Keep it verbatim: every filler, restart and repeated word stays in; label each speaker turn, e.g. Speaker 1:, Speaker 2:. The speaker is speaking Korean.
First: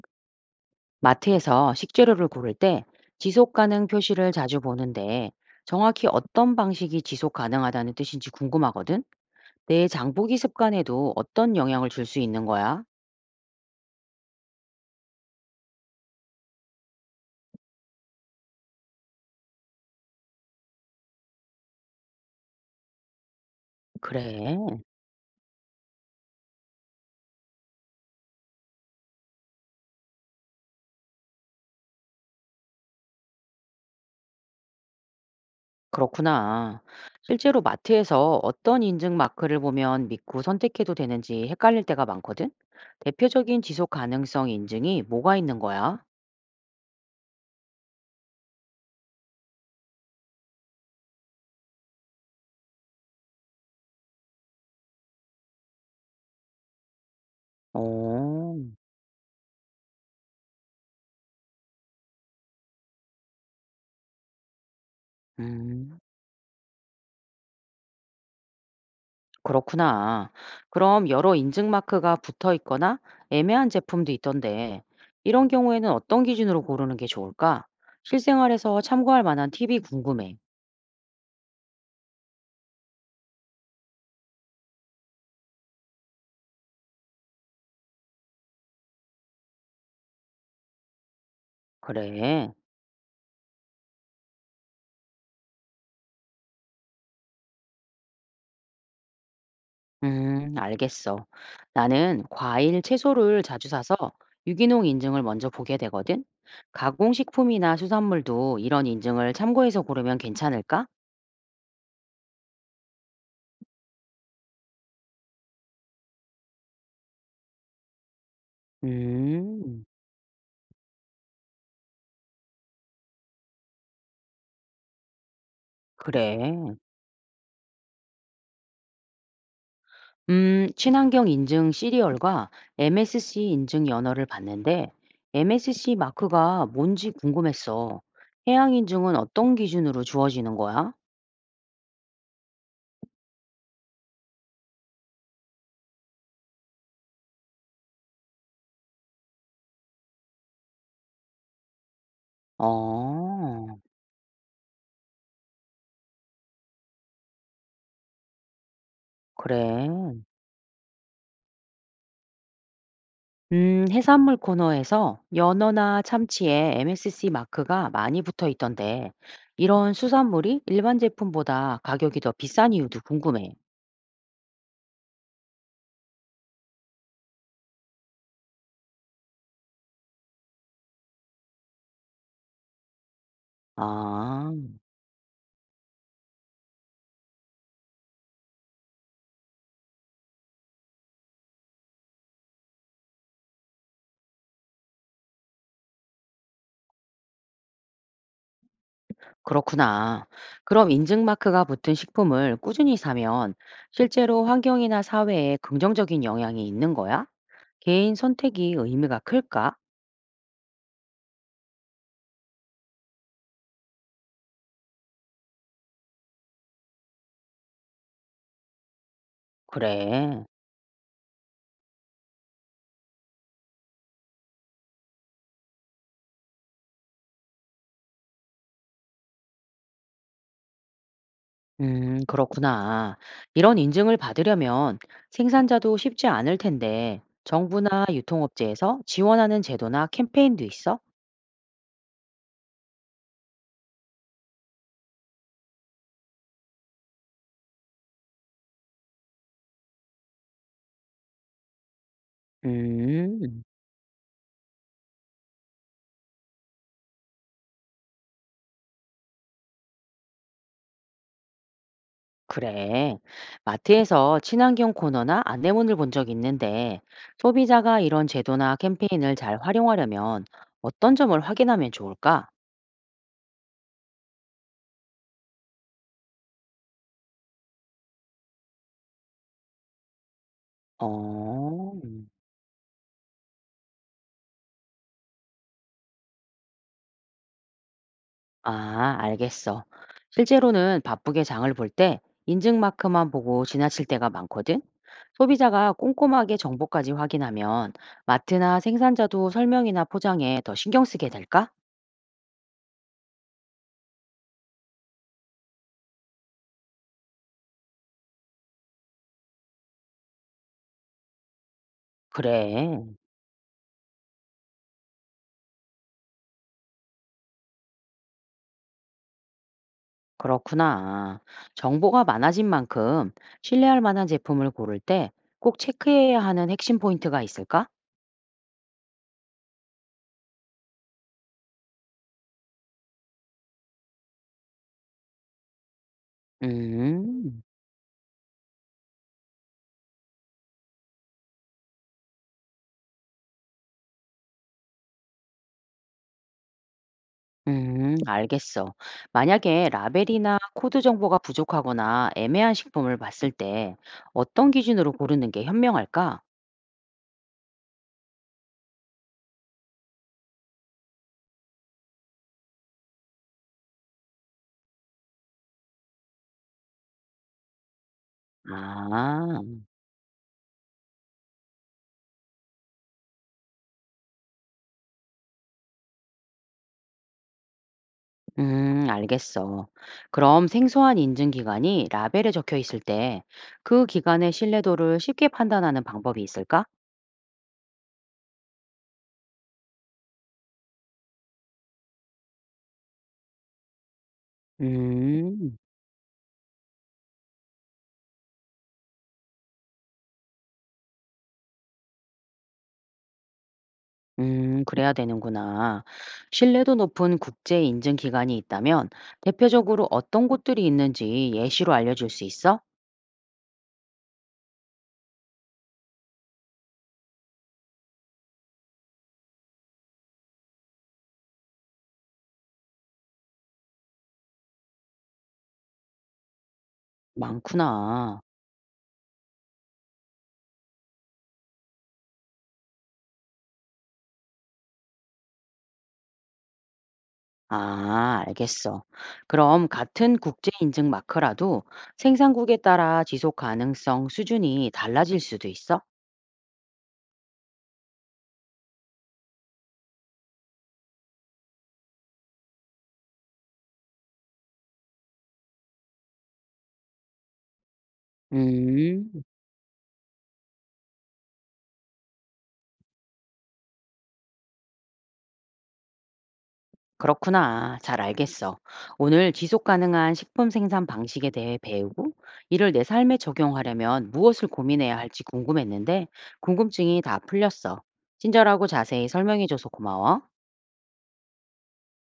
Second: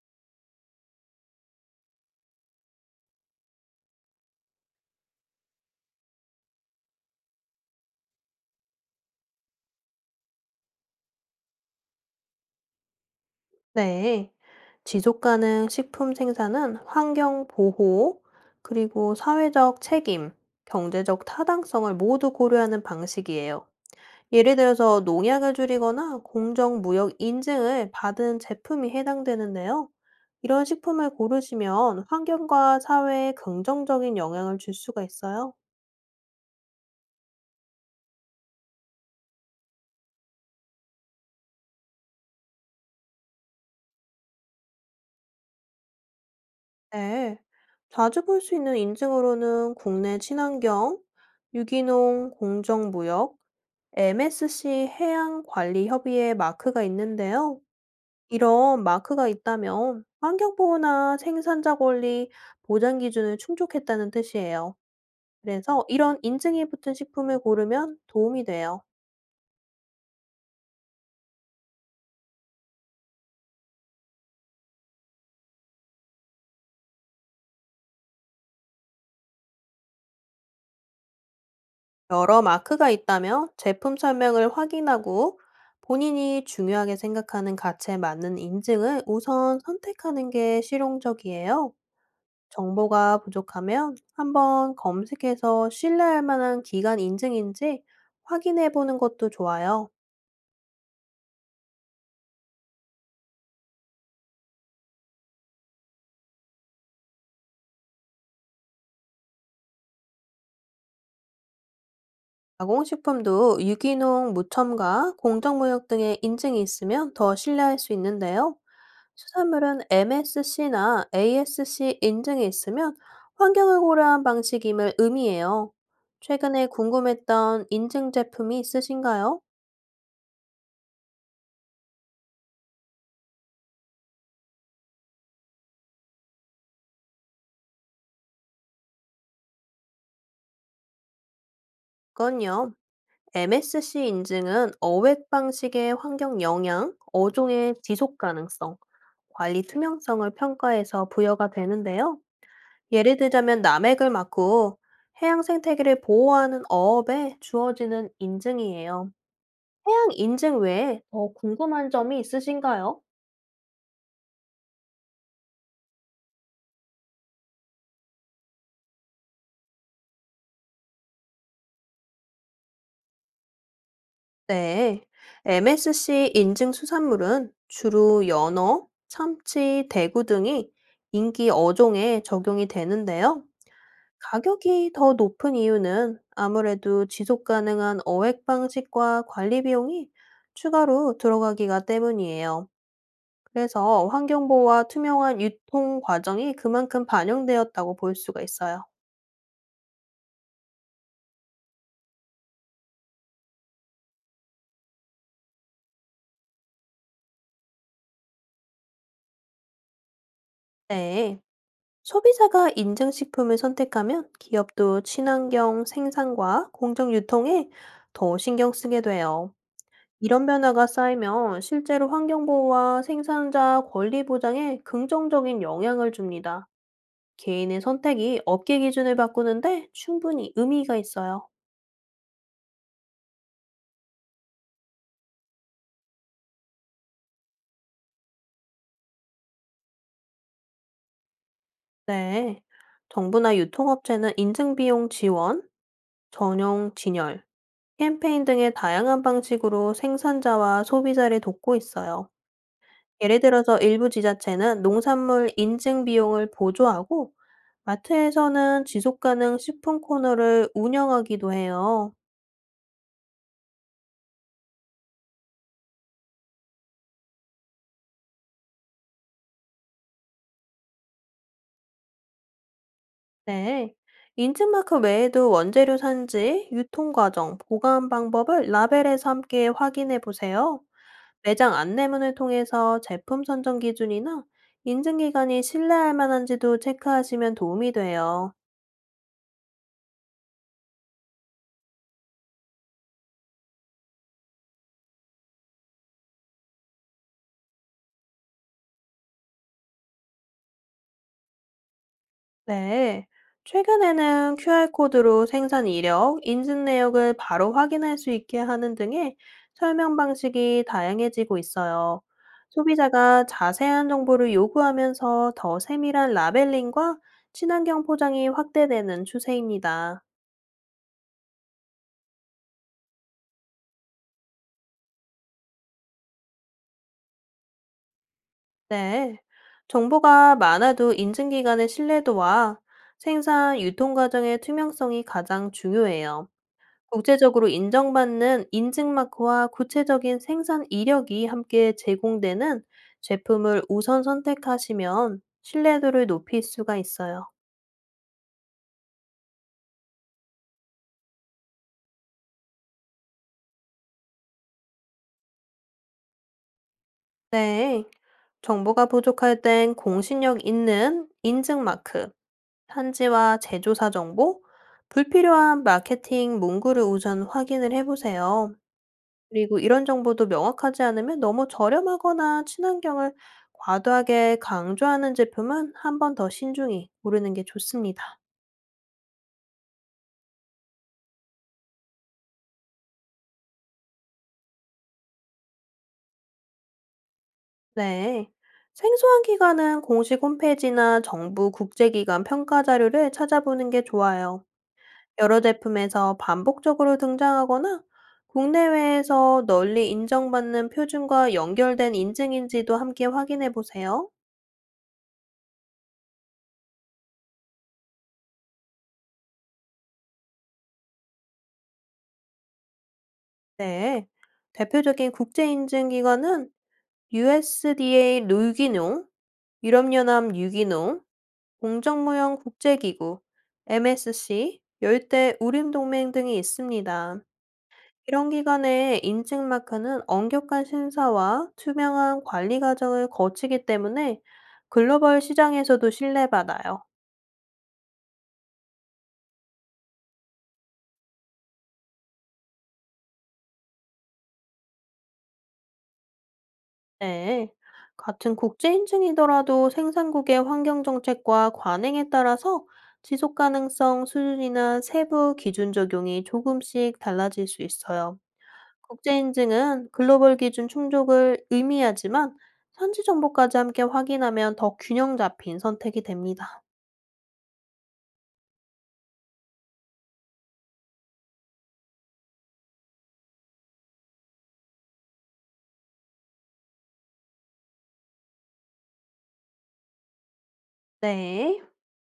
Speaker 1: 마트에서 식재료를 고를 때 지속 가능 표시를 자주 보는데 정확히 어떤 방식이 지속 가능하다는 뜻인지 궁금하거든? 내 장보기 습관에도 어떤 영향을 줄 수 있는 거야?
Speaker 2: 네. 지속 가능 식품 생산은 환경 보호, 그리고 사회적 책임, 경제적 타당성을 모두 고려하는 방식이에요. 예를
Speaker 1: 그래,
Speaker 2: 들어서 농약을 줄이거나 공정 무역 인증을 받은 제품이 해당되는데요. 이런 식품을 고르시면 환경과 사회에 긍정적인 영향을 줄 수가 있어요.
Speaker 1: 그렇구나. 실제로 마트에서 어떤 인증 마크를 보면 믿고 선택해도 되는지 헷갈릴 때가 많거든? 대표적인 지속 가능성 인증이 뭐가 있는 거야?
Speaker 2: 네. 자주 볼 수 있는 인증으로는 국내 친환경, 유기농, 공정무역, 엠에스씨 해양관리협의회 마크가 있는데요.
Speaker 1: 오,
Speaker 2: 이런 마크가 있다면 환경보호나 생산자 권리 보장 기준을 충족했다는 뜻이에요. 그래서
Speaker 1: 음,
Speaker 2: 이런 인증이 붙은 식품을 고르면 도움이 돼요.
Speaker 1: 그렇구나. 그럼 여러 인증 마크가 붙어 있거나 애매한 제품도 있던데, 이런 경우에는 어떤 기준으로 고르는 게 좋을까? 실생활에서 참고할 만한 팁이 궁금해.
Speaker 2: 여러 마크가 있다면 제품 설명을 확인하고 본인이 중요하게 생각하는 가치에 맞는 인증을 우선 선택하는 게 실용적이에요.
Speaker 1: 그래.
Speaker 2: 정보가 부족하면 한번 검색해서 신뢰할 만한 기관 인증인지 확인해 보는 것도 좋아요.
Speaker 1: 음, 알겠어. 나는 과일, 채소를 자주 사서 유기농 인증을 먼저 보게 되거든. 가공식품이나 수산물도 이런 인증을 참고해서 고르면 괜찮을까?
Speaker 2: 가공식품도 유기농 무첨가, 공정무역 등의 인증이 있으면 더 신뢰할 수 있는데요. 수산물은
Speaker 1: 음,
Speaker 2: 엠에스씨나 에이에스씨 인증이 있으면 환경을 고려한 방식임을 의미해요.
Speaker 1: 그래.
Speaker 2: 최근에 궁금했던 인증 제품이 있으신가요?
Speaker 1: 음, 친환경 인증 시리얼과 엠에스씨 인증 연어를 봤는데 엠에스씨 마크가 뭔지 궁금했어. 해양 인증은 어떤 기준으로 주어지는 거야?
Speaker 2: 그건요. 엠에스씨 인증은 어획 방식의 환경 영향, 어종의 지속 가능성, 관리 투명성을 평가해서 부여가 되는데요. 예를 들자면
Speaker 1: 어,
Speaker 2: 남획을 막고 해양 생태계를 보호하는 어업에 주어지는 인증이에요. 해양
Speaker 1: 그래.
Speaker 2: 인증 외에 더 궁금한 점이 있으신가요?
Speaker 1: 음, 해산물 코너에서 연어나 참치에 엠에스씨 마크가 많이 붙어 있던데 이런 수산물이 일반 제품보다 가격이 더 비싼 이유도 궁금해.
Speaker 2: 네. 엠에스씨 인증 수산물은 주로 연어, 참치, 대구 등이 인기 어종에 적용이 되는데요.
Speaker 1: 아,
Speaker 2: 가격이 더 높은 이유는 아무래도 지속 가능한 어획 방식과 관리 비용이 추가로 들어가기가 때문이에요. 그래서 환경보호와 투명한 유통 과정이 그만큼 반영되었다고 볼 수가 있어요.
Speaker 1: 그렇구나. 그럼 인증마크가 붙은 식품을 꾸준히 사면 실제로 환경이나 사회에 긍정적인 영향이 있는 거야? 개인 선택이 의미가 클까?
Speaker 2: 네. 소비자가 인증식품을 선택하면 기업도 친환경 생산과 공정 유통에 더 신경 쓰게 돼요.
Speaker 1: 그래.
Speaker 2: 이런 변화가 쌓이면 실제로 환경보호와 생산자 권리 보장에 긍정적인 영향을 줍니다. 개인의 선택이 업계 기준을 바꾸는데 충분히 의미가 있어요.
Speaker 1: 음, 그렇구나. 이런 인증을 받으려면 생산자도 쉽지 않을 텐데 정부나 유통업체에서 지원하는 제도나 캠페인도 있어?
Speaker 2: 네. 정부나 유통업체는 인증비용 지원, 전용 진열, 캠페인 등의 다양한 방식으로 생산자와 소비자를 돕고 있어요. 예를
Speaker 1: 음,
Speaker 2: 들어서 일부 지자체는 농산물 인증 비용을 보조하고, 마트에서는 지속가능 식품 코너를 운영하기도 해요.
Speaker 1: 그래. 마트에서 친환경 코너나 안내문을 본 적 있는데 소비자가 이런 제도나 캠페인을 잘 활용하려면 어떤 점을 확인하면 좋을까?
Speaker 2: 네. 인증마크 외에도 원재료 산지, 유통과정, 보관 방법을 라벨에서 함께 확인해 보세요. 매장
Speaker 1: 어, 음,
Speaker 2: 안내문을 통해서 제품 선정 기준이나 인증기간이 신뢰할 만한지도 체크하시면 도움이 돼요.
Speaker 1: 아, 알겠어. 실제로는 바쁘게 장을 볼 때 인증 마크만 보고 지나칠 때가 많거든. 소비자가 꼼꼼하게 정보까지 확인하면 마트나 생산자도 설명이나 포장에 더 신경 쓰게 될까?
Speaker 2: 네. 최근에는 큐알코드로 생산 이력, 인증 내역을 바로 확인할 수 있게 하는 등의 설명 방식이 다양해지고 있어요.
Speaker 1: 그래.
Speaker 2: 소비자가 자세한 정보를 요구하면서 더 세밀한 라벨링과 친환경 포장이 확대되는 추세입니다.
Speaker 1: 그렇구나. 정보가 많아진 만큼 신뢰할 만한 제품을 고를 때 꼭 체크해야 하는 핵심 포인트가 있을까?
Speaker 2: 네. 정보가 많아도 인증 기관의 신뢰도와 생산 유통 과정의 투명성이 가장 중요해요.
Speaker 1: 음,
Speaker 2: 국제적으로 인정받는 인증 마크와 구체적인 생산 이력이 함께 제공되는 제품을 우선 선택하시면 신뢰도를 높일 수가 있어요.
Speaker 1: 음, 알겠어. 만약에 라벨이나 코드 정보가 부족하거나 애매한 식품을 봤을 때 어떤 기준으로 고르는 게 현명할까?
Speaker 2: 네. 정보가 부족할 땐 공신력 있는 인증 마크, 산지와 제조사 정보, 불필요한 마케팅 문구를 우선 확인을 해보세요.
Speaker 1: 아,
Speaker 2: 그리고 이런 정보도 명확하지 않으면 너무 저렴하거나 친환경을 과도하게 강조하는 제품은 한 번 더 신중히 고르는 게 좋습니다.
Speaker 1: 음, 알겠어. 그럼 생소한 인증 기간이 라벨에 적혀 있을 때 그 기간의 신뢰도를 쉽게 판단하는 방법이 있을까?
Speaker 2: 네. 생소한 기관은 공식 홈페이지나 정부 국제기관 평가 자료를 찾아보는 게 좋아요. 여러
Speaker 1: 음,
Speaker 2: 제품에서 반복적으로 등장하거나 국내외에서 널리 인정받는 표준과 연결된 인증인지도 함께 확인해 보세요.
Speaker 1: 음, 그래야 되는구나. 신뢰도 높은 국제 인증 기관이 있다면 대표적으로 어떤 곳들이 있는지 예시로 알려줄 수 있어?
Speaker 2: 네. 대표적인 국제 인증 기관은 유에스디에이 유기농, 유럽연합 유기농, 공정무역 국제기구, 엠에스씨, 열대 우림동맹 등이 있습니다.
Speaker 1: 많구나.
Speaker 2: 이런 기관의 인증 마크는 엄격한 심사와 투명한 관리 과정을 거치기 때문에 글로벌 시장에서도 신뢰받아요.
Speaker 1: 아, 알겠어. 그럼 같은 국제 인증 마크라도 생산국에 따라 지속 가능성 수준이 달라질 수도 있어?
Speaker 2: 네, 같은 국제 인증이더라도 생산국의 환경 정책과 관행에 따라서 지속 가능성 수준이나 세부 기준 적용이 조금씩 달라질 수 있어요.
Speaker 1: 음,
Speaker 2: 국제 인증은 글로벌 기준 충족을 의미하지만 현지 정보까지 함께 확인하면 더 균형 잡힌 선택이 됩니다.
Speaker 1: 그렇구나. 잘 알겠어. 오늘 지속 가능한 식품 생산 방식에 대해 배우고 이를 내 삶에 적용하려면 무엇을 고민해야 할지 궁금했는데 궁금증이 다 풀렸어. 친절하고 자세히 설명해줘서 고마워.
Speaker 2: 네.